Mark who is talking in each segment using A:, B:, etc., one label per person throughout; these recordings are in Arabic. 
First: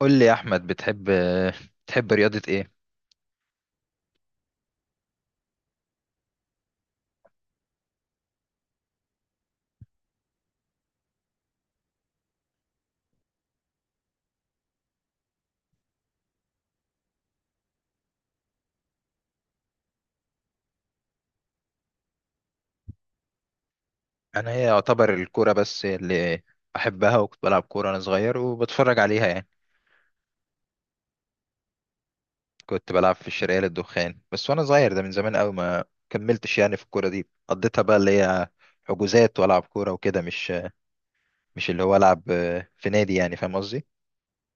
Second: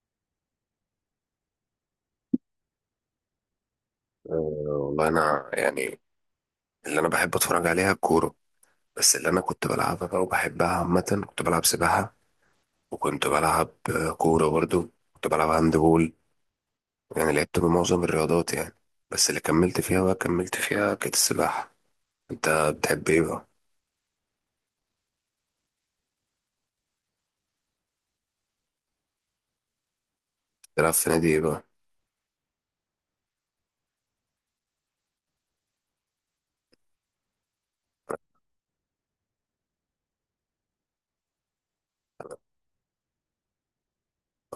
A: قول لي يا احمد بتحب رياضة ايه؟
B: آه، والله انا يعني اللي انا بحب اتفرج عليها الكوره. بس اللي انا كنت بلعبها بقى وبحبها عامه كنت بلعب سباحه، وكنت بلعب كوره، برضو كنت بلعب هاند بول، يعني لعبت بمعظم الرياضات يعني. بس اللي كملت فيها بقى كملت فيها كانت السباحه. انت بتحب ايه بقى؟
A: انا هي يعتبر الكورة بس اللي احبها، وكنت بلعب كورة وانا صغير وبتفرج عليها يعني.
B: بتلعب في نادي ايه بقى؟
A: كنت بلعب في الشرقية للدخان بس وانا صغير، ده من زمان قوي ما كملتش يعني في الكورة دي، قضيتها بقى اللي هي حجوزات والعب كورة وكده، مش مش اللي هو العب في نادي، يعني فاهم قصدي.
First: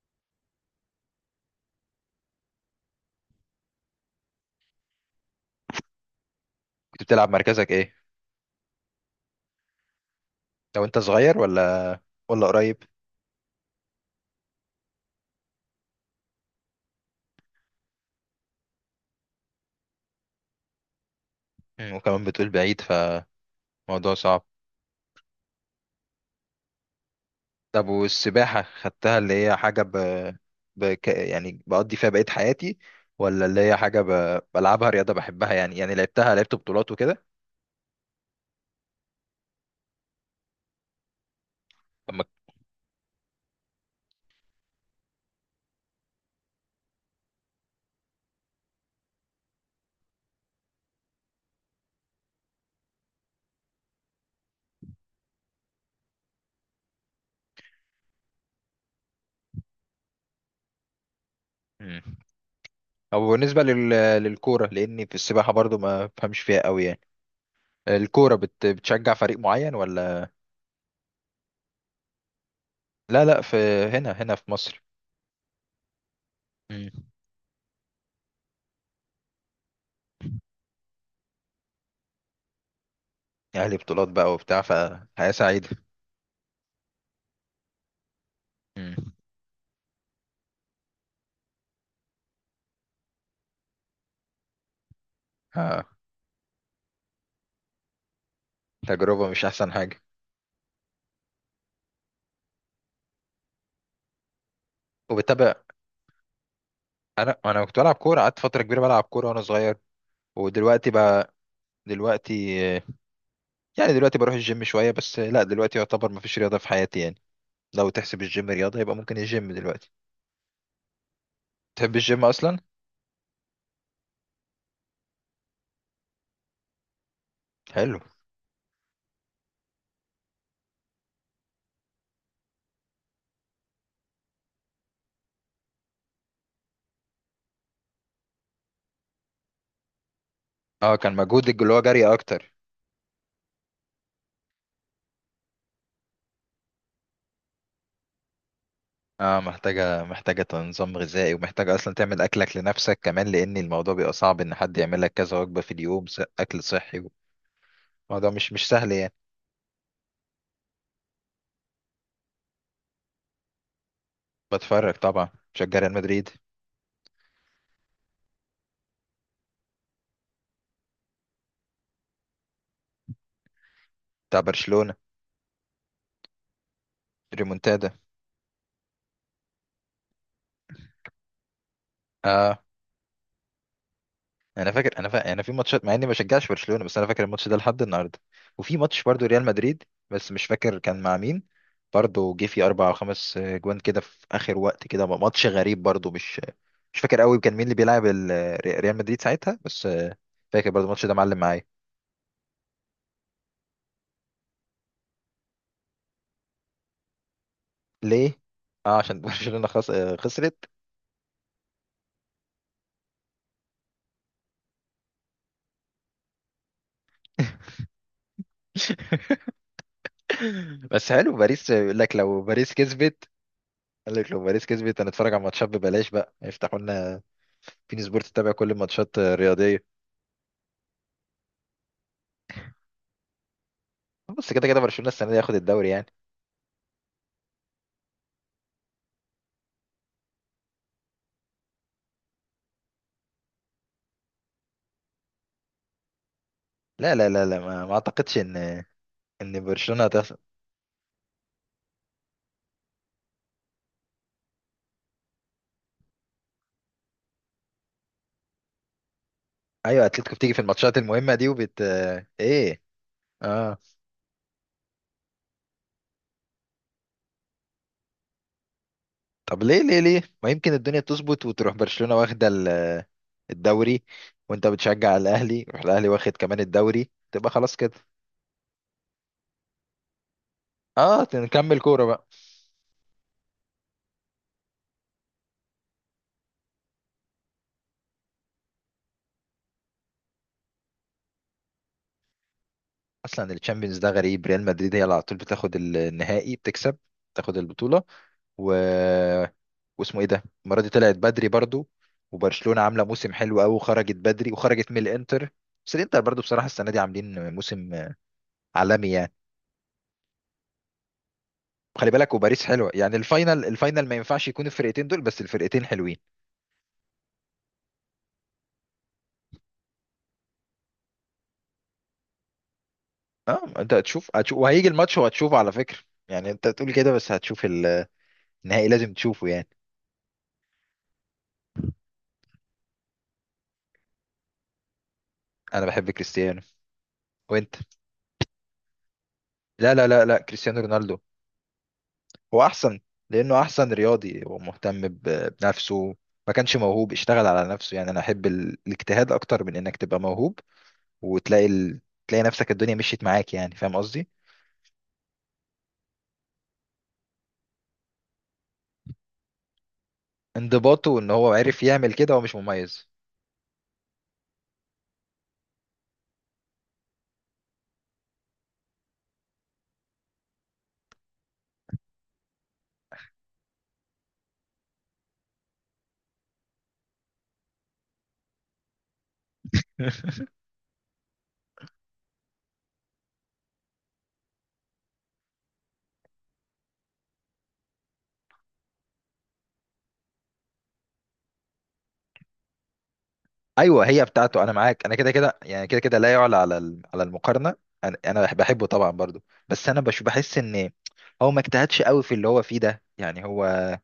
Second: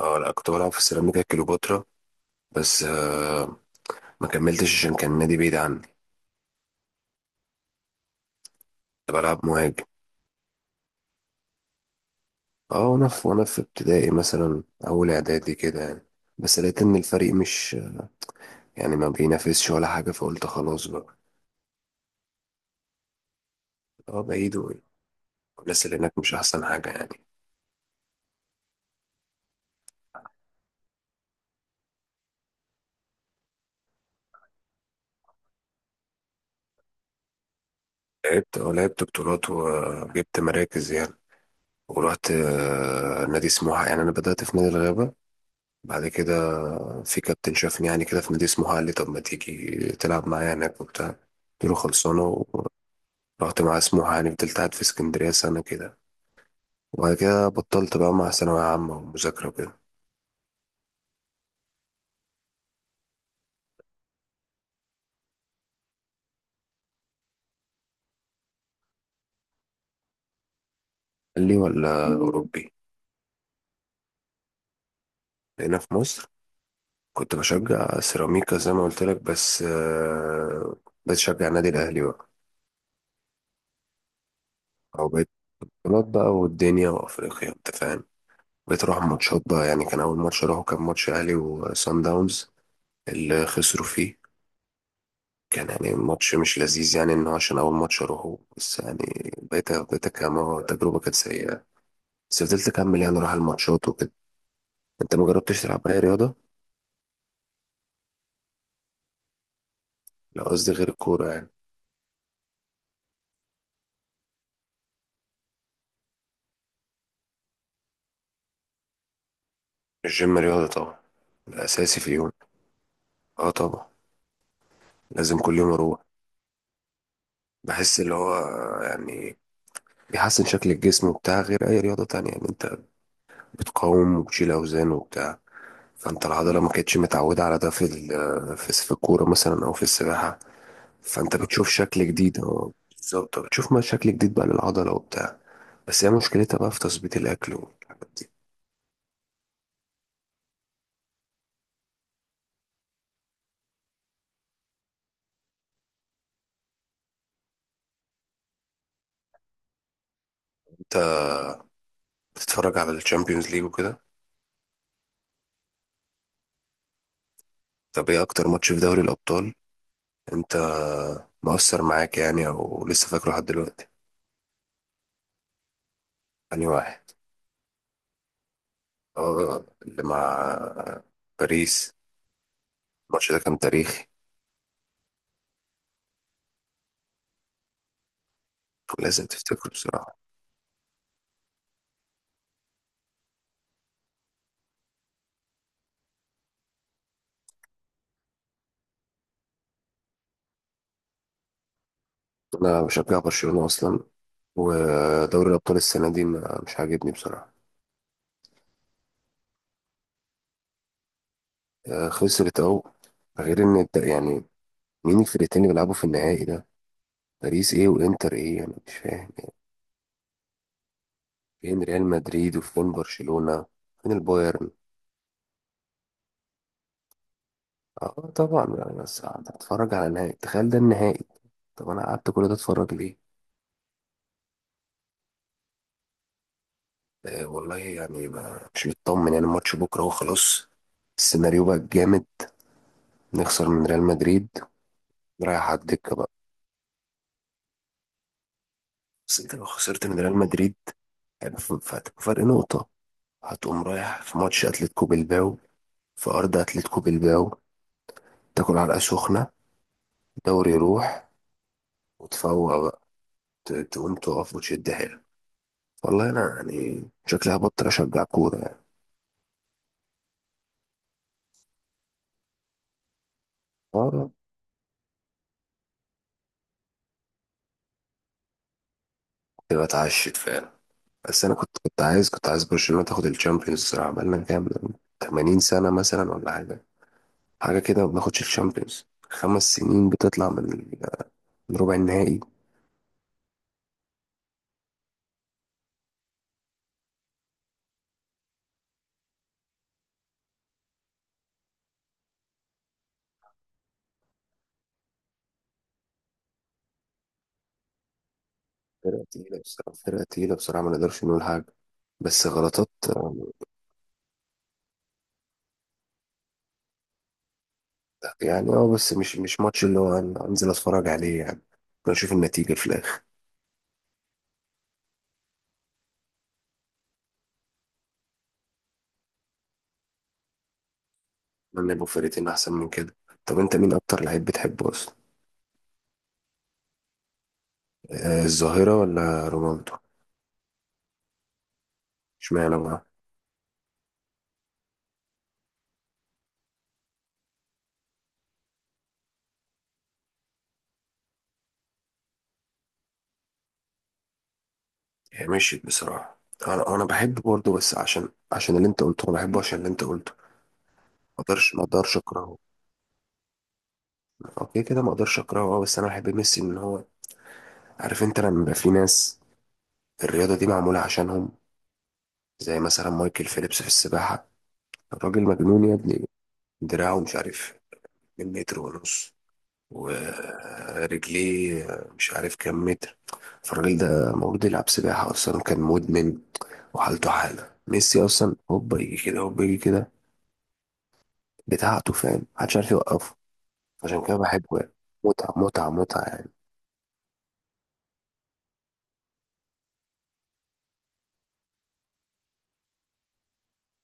B: اه لا، كنت بلعب في سيراميكا كليوباترا، بس ما كملتش عشان كان النادي بعيد عني.
A: كنت بتلعب مركزك ايه؟
B: كنت بلعب مهاجم.
A: لو انت صغير ولا قريب؟
B: اه وانا في ابتدائي مثلا اول اعدادي كده يعني، بس لقيت ان الفريق مش يعني ما بينافسش ولا حاجة، فقلت خلاص بقى.
A: مم، وكمان بتقول بعيد، فموضوع
B: اه
A: صعب.
B: بعيد، والناس اللي هناك مش أحسن حاجة يعني.
A: طب والسباحة خدتها اللي هي حاجة يعني بقضي فيها بقية حياتي، ولا اللي هي حاجة بلعبها رياضة بحبها يعني، يعني لعبتها، لعبت بطولات وكده؟
B: لعبت بطولات وجبت مراكز يعني،
A: أما
B: ورحت نادي سموحة، يعني أنا بدأت في نادي الغابة، بعد كده في كابتن شافني يعني كده في نادي سموحة، قال لي طب ما تيجي تلعب معايا هناك وبتاع، قلت له خلصانة. ورحت مع سموحة، يعني فضلت قاعد في اسكندرية سنة كده، وبعد كده بطلت بقى مع ثانوية عامة ومذاكرة وكده.
A: مم. أو بالنسبة للكورة، لأني في السباحة برضو ما بفهمش فيها قوي يعني. الكورة بتشجع فريق معين ولا؟
B: قال لي ولا أوروبي؟
A: لا لا، في هنا، هنا في مصر.
B: هنا في مصر.
A: مم.
B: كنت بشجع سيراميكا زي ما قلت لك بس بقيت اشجع النادي الاهلي بقى.
A: أهلي بطولات بقى وبتاع،
B: او بقيت
A: فحياة سعيدة.
B: بطولات بقى والدنيا وافريقيا، انت فاهم. بقيت اروح
A: مم.
B: ماتشات بقى يعني، كان اول ماتش اروحه كان ماتش اهلي وسان داونز اللي خسروا فيه. كان
A: آه.
B: يعني ماتش مش لذيذ يعني، انه عشان اول ماتش اروحه بس يعني.
A: تجربة مش أحسن
B: بقيت
A: حاجة.
B: بقيت كمان تجربه كانت سيئه، بس فضلت اكمل يعني اروح الماتشات وكده. انت ما
A: وبتابع.
B: جربتش تلعب اي رياضه؟
A: أنا كنت بلعب كورة، قعدت فترة كبيرة بلعب كورة وأنا صغير.
B: لا قصدي غير
A: ودلوقتي
B: الكوره
A: بقى،
B: يعني.
A: دلوقتي، يعني دلوقتي بروح الجيم شوية بس، لا دلوقتي يعتبر مفيش رياضة في حياتي يعني. لو تحسب الجيم رياضة يبقى ممكن الجيم دلوقتي.
B: الجيم رياضه طبعا،
A: تحب
B: الاساسي في
A: الجيم
B: اليوم.
A: أصلا؟
B: اه طبعا، لازم كل يوم اروح،
A: حلو.
B: بحس اللي هو يعني بيحسن شكل الجسم وبتاع، غير اي رياضة تانية يعني. انت بتقاوم وبتشيل اوزان وبتاع، فانت العضلة ما كانتش متعودة على ده في الكورة مثلا او في السباحة.
A: اه كان
B: فانت
A: مجهودك
B: بتشوف
A: اللي هو
B: شكل
A: جري
B: جديد،
A: أكتر.
B: اه بالظبط، بتشوف ما شكل جديد بقى للعضلة وبتاع. بس هي مشكلتها بقى في تظبيط الاكل والحاجات دي.
A: اه، محتاجة محتاجة نظام غذائي، ومحتاجة أصلا تعمل أكلك لنفسك كمان، لأن الموضوع بيبقى صعب إن حد يعمل لك كذا وجبة في اليوم، أكل صحي. الموضوع مش سهل يعني.
B: انت بتتفرج على الشامبيونز ليج وكده؟
A: بتفرج طبعا. بشجع ريال مدريد.
B: طب ايه اكتر ماتش في دوري الابطال انت مؤثر معاك يعني او لسه فاكره لحد دلوقتي؟
A: بتاع برشلونة.
B: انهي واحد؟
A: ريمونتادا.
B: اه اللي مع باريس.
A: اه.
B: الماتش ده كان تاريخي،
A: انا فاكر، انا في ماتشات مع اني ما بشجعش برشلونه، بس انا فاكر الماتش ده لحد النهارده. وفي ماتش برضو
B: لازم
A: ريال
B: تفتكره
A: مدريد
B: بصراحة.
A: بس مش فاكر كان مع مين. برضو جه فيه اربع او خمس جوان كده في اخر وقت، كده ماتش غريب برضو. مش فاكر قوي كان مين اللي بيلعب ريال مدريد ساعتها، بس فاكر برضو الماتش ده معلم معايا.
B: أنا بشجع برشلونة أصلا، ودوري الأبطال السنة دي مش عاجبني بصراحة.
A: ليه؟ اه عشان برشلونه خسرت.
B: خسرت أهو، غير إن يعني مين الفرقتين اللي بيلعبوا في النهائي ده؟ باريس إيه وإنتر إيه، أنا مش فاهم يعني.
A: بس حلو باريس،
B: فين
A: يقول
B: ريال
A: لك لو
B: مدريد
A: باريس
B: وفين
A: كسبت.
B: برشلونة؟ فين
A: قال لك لو باريس
B: البايرن؟
A: كسبت هنتفرج على ماتشات ببلاش بقى، يفتحوا لنا بين سبورت
B: اه
A: تتابع كل
B: طبعا يعني،
A: الماتشات
B: بس
A: الرياضيه.
B: هتتفرج على نهائي؟ تخيل ده النهائي. طب أنا قعدت كل ده أتفرج ليه؟
A: بس كده كده برشلونه السنه دي هياخد الدوري يعني.
B: والله يعني مش مطمن يعني، الماتش بكرة هو خلاص. السيناريو بقى جامد، نخسر من ريال مدريد، رايح على الدكة بقى.
A: لا، ما اعتقدش ان
B: بس انت لو
A: برشلونه
B: خسرت من
A: هتخسر.
B: ريال مدريد يعني فهتبقى فرق نقطة، هتقوم رايح في ماتش أتلتيكو بلباو في أرض أتلتيكو بلباو، تاكل علقة سخنة،
A: ايوه، اتلتيكو بتيجي في
B: دوري
A: الماتشات
B: يروح
A: المهمه دي وبت...
B: وتفوق
A: ايه؟
B: بقى،
A: اه.
B: تقوم تقف وتشد حيلك. والله أنا يعني شكلي هبطل أشجع كورة يعني.
A: طب ليه؟ ليه ما يمكن الدنيا تظبط وتروح برشلونه واخده الدوري،
B: اه
A: وانت بتشجع الاهلي يروح الاهلي واخد كمان الدوري، تبقى خلاص كده.
B: تبقى اتعشت فعلا.
A: اه
B: بس انا كنت
A: نكمل
B: كنت
A: كوره بقى.
B: عايز كنت عايز برشلونه تاخد الشامبيونز الصراحه، بقالنا كام 80 سنه مثلا ولا حاجه، حاجه كده ما بناخدش الشامبيونز. 5 سنين بتطلع من ربع النهائي.
A: اصلا الشامبيونز ده غريب، ريال مدريد هي اللي على طول بتاخد النهائي، بتكسب تاخد البطوله. و... واسمه ايه ده، المره دي طلعت بدري برضو، وبرشلونه عامله موسم حلو قوي وخرجت بدري، وخرجت من الانتر. بس الانتر برضو بصراحه السنه دي عاملين موسم عالمي
B: فرقه
A: يعني.
B: تقيله بصراحه فرقه تقيله بصراحه، ما نقدرش نقول حاجه.
A: خلي بالك،
B: بس
A: وباريس
B: غلطات.
A: حلوه يعني،
B: آه،
A: الفاينل ما ينفعش يكون الفرقتين دول، بس الفرقتين حلوين.
B: يعني بس مش ماتش اللي هو انزل اتفرج عليه يعني، بنشوف النتيجه في الاخر.
A: اه انت هتشوف وهيجي الماتش وهتشوفه على فكره. يعني انت تقول كده بس هتشوف النهائي، لازم تشوفه يعني.
B: اتمنى يبقوا فرقتين احسن من كده. طب انت مين اكتر لعيب بتحبه اصلا؟
A: انا بحب كريستيانو، وانت؟
B: آه الظاهره ولا رونالدو؟
A: لا، كريستيانو رونالدو. هو
B: اشمعنى
A: احسن،
B: بقى؟
A: لانه احسن رياضي ومهتم بنفسه. ما كانش موهوب، اشتغل على نفسه يعني. انا احب الاجتهاد اكتر من انك تبقى موهوب وتلاقي تلاقي نفسك الدنيا مشيت معاك، يعني فاهم قصدي.
B: هي مشيت بصراحة. انا بحب برضه، بس عشان اللي انت قلته، انا بحبه عشان اللي انت قلته.
A: انضباطه وان
B: ما
A: هو
B: اقدرش
A: عرف
B: ما
A: يعمل
B: اقدرش
A: كده، هو مش
B: اكرهه.
A: مميز.
B: اوكي كده، ما اقدرش اكرهه اه، بس انا بحب ميسي ان هو. عارف انت لما يبقى في ناس الرياضة دي معمولة عشانهم؟ زي مثلا مايكل فيليبس في السباحة، الراجل مجنون يا ابني. دراعه مش عارف من متر ونص، ورجليه مش عارف كام متر. فالراجل ده المفروض يلعب سباحة أصلا، كان مدمن، وحالته حالة ميسي أصلا، هوبا يجي كده هوبا يجي كده، بتاعته فاهم، محدش عارف يوقفه.
A: ايوه هي
B: عشان كده
A: بتاعته، انا
B: بحبه يعني،
A: معاك، انا كده
B: متعة
A: كده يعني،
B: متعة
A: كده كده
B: متعة
A: لا
B: يعني.
A: يعلى على على المقارنه. بحبه طبعا برضو، بس انا بش بحس ان هو ما اجتهدش قوي في اللي هو فيه ده يعني.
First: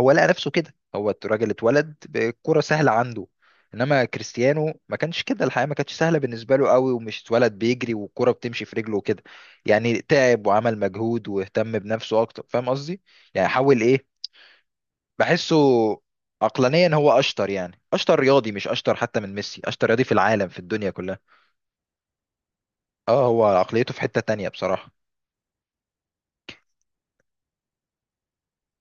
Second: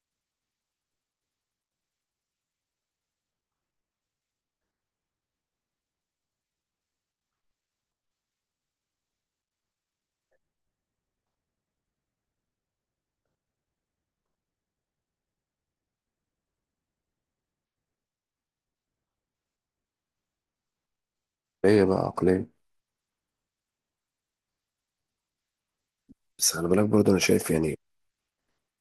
A: هو لقى نفسه كده، هو الراجل اتولد بالكرة سهلة عنده. انما كريستيانو ما كانش كده، الحياة ما كانتش سهلة بالنسبة له قوي، ومش اتولد بيجري والكرة بتمشي في رجله وكده. يعني تعب وعمل مجهود واهتم بنفسه اكتر، فاهم قصدي. يعني حاول ايه. بحسه عقلانيا هو اشطر، يعني اشطر رياضي، مش اشطر حتى من ميسي، اشطر رياضي في العالم، في الدنيا كلها.
B: هي بقى عقلية.
A: اه هو عقليته في حتة تانية بصراحة.
B: بس خلي بالك برضه، أنا شايف يعني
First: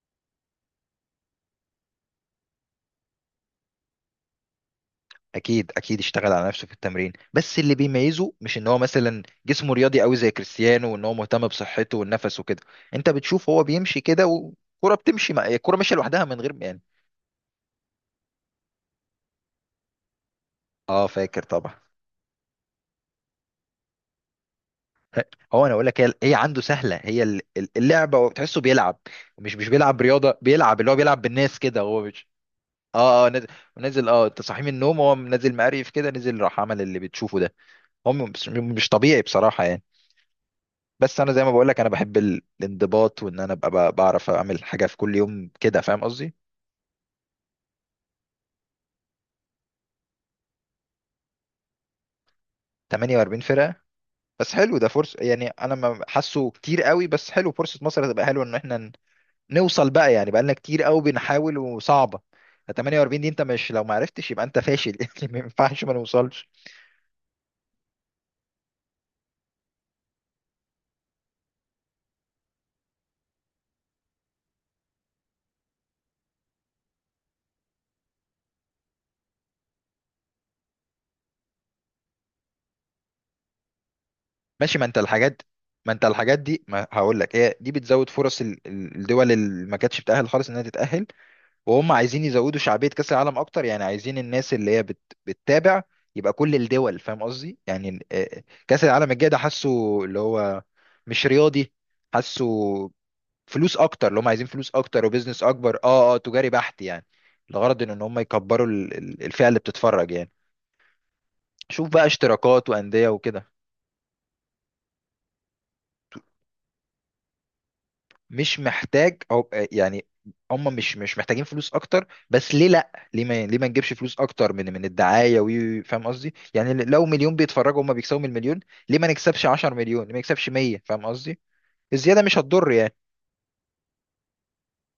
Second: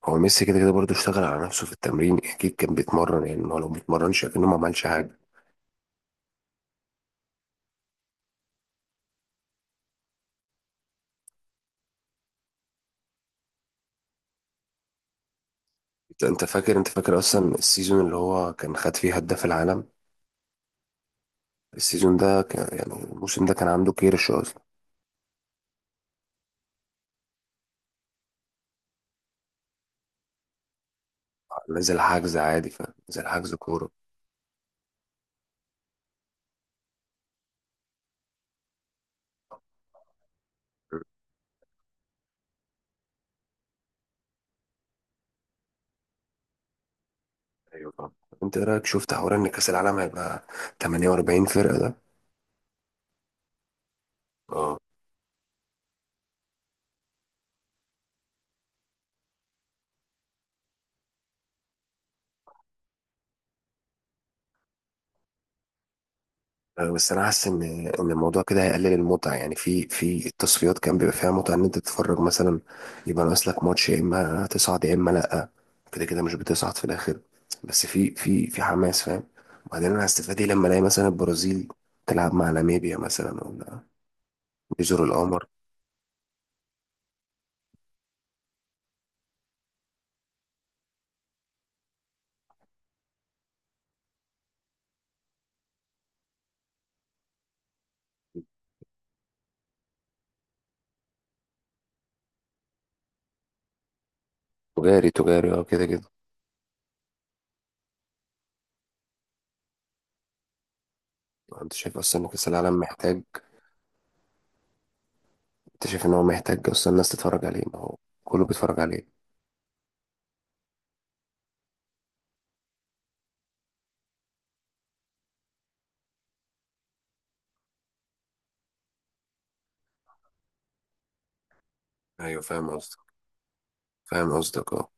B: هو ميسي كده كده برضه اشتغل على نفسه في التمرين، أكيد كان بيتمرن يعني، ما هو لو ما بيتمرنش أكنه ما عملش حاجة.
A: اكيد اشتغل على نفسه في التمرين، بس اللي بيميزه مش ان هو مثلا جسمه رياضي قوي زي كريستيانو، وان هو مهتم بصحته والنفس وكده. انت بتشوف هو بيمشي كده والكرة بتمشي، مع الكرة ماشية
B: أنت
A: لوحدها من
B: أنت
A: غير
B: فاكر
A: يعني.
B: أنت فاكر أصلا السيزون اللي هو كان خد فيه هداف العالم؟
A: اه فاكر طبعا.
B: السيزون ده كان يعني الموسم ده كان عنده كيرش أصلا.
A: هو انا اقول لك هي عنده سهلة هي اللعبة، وتحسه بيلعب مش بيلعب رياضة، بيلعب اللي هو بيلعب بالناس كده،
B: نزل
A: هو مش...
B: حجز عادي فاهم،
A: اه
B: نزل
A: اه نازل،
B: حجز كورة.
A: اه انت صاحي من النوم هو نازل مقريف كده، نزل راح عمل اللي بتشوفه ده. هو مش طبيعي بصراحة يعني.
B: أمم،
A: بس انا زي ما بقول لك، انا بحب الانضباط، وان انا ابقى بعرف اعمل حاجه في كل يوم كده، فاهم قصدي.
B: أيوة طبعا. أنت إيه رأيك شفت حوار إن كأس العالم هيبقى 48 فرقة ده؟
A: 48 فرقه؟ بس حلو
B: اه.
A: ده فرصه، يعني انا ما حاسه كتير قوي، بس حلو فرصه، مصر هتبقى حلوه ان احنا نوصل بقى يعني، بقى لنا كتير قوي بنحاول وصعبه. 48 دي انت مش لو ما عرفتش يبقى انت فاشل يعني، ما ينفعش ما نوصلش.
B: بس انا حاسس ان الموضوع كده هيقلل المتعه يعني، في التصفيات كان بيبقى فيها متعه ان انت تتفرج مثلا، يبقى ناقص لك ماتش، يا اما تصعد يا اما لا. كده كده مش بتصعد في الاخر، بس في حماس فاهم. وبعدين انا هستفاد ايه لما الاقي مثلا البرازيل تلعب مع ناميبيا مثلا ولا
A: ماشي، ما انت
B: جزر
A: الحاجات...
B: القمر؟
A: ما انت الحاجات دي ما هقول لك هي دي بتزود فرص الدول اللي ما كانتش بتأهل خالص انها تتأهل. وهم عايزين يزودوا شعبية كأس العالم أكتر، يعني عايزين الناس اللي هي بتتابع يبقى كل الدول، فاهم قصدي يعني. كأس العالم الجاي ده حاسه اللي هو مش رياضي، حاسه فلوس أكتر اللي هم عايزين، فلوس أكتر
B: تجاري
A: وبزنس
B: تجاري اه،
A: أكبر.
B: كده كده.
A: اه تجاري بحت يعني. الغرض إن هم يكبروا الفئة اللي بتتفرج يعني.
B: انت
A: شوف
B: شايف
A: بقى
B: اصلا ان كاس
A: اشتراكات
B: العالم
A: وأندية
B: محتاج؟
A: وكده.
B: انت شايف ان هو محتاج اصلا الناس تتفرج عليه؟ ما هو كله
A: مش
B: بيتفرج
A: محتاج،
B: عليه.
A: او يعني هم مش محتاجين فلوس اكتر، بس ليه لا، ليه ما، ليه ما نجيبش فلوس اكتر من الدعايه فاهم قصدي يعني؟ لو مليون بيتفرجوا هم بيكسبوا من المليون، ليه ما نكسبش 10 مليون، ليه ما نكسبش 100، فاهم قصدي. الزياده مش
B: ايوه فاهم
A: هتضر
B: قصدك
A: يعني.
B: فاهم قصدك اه.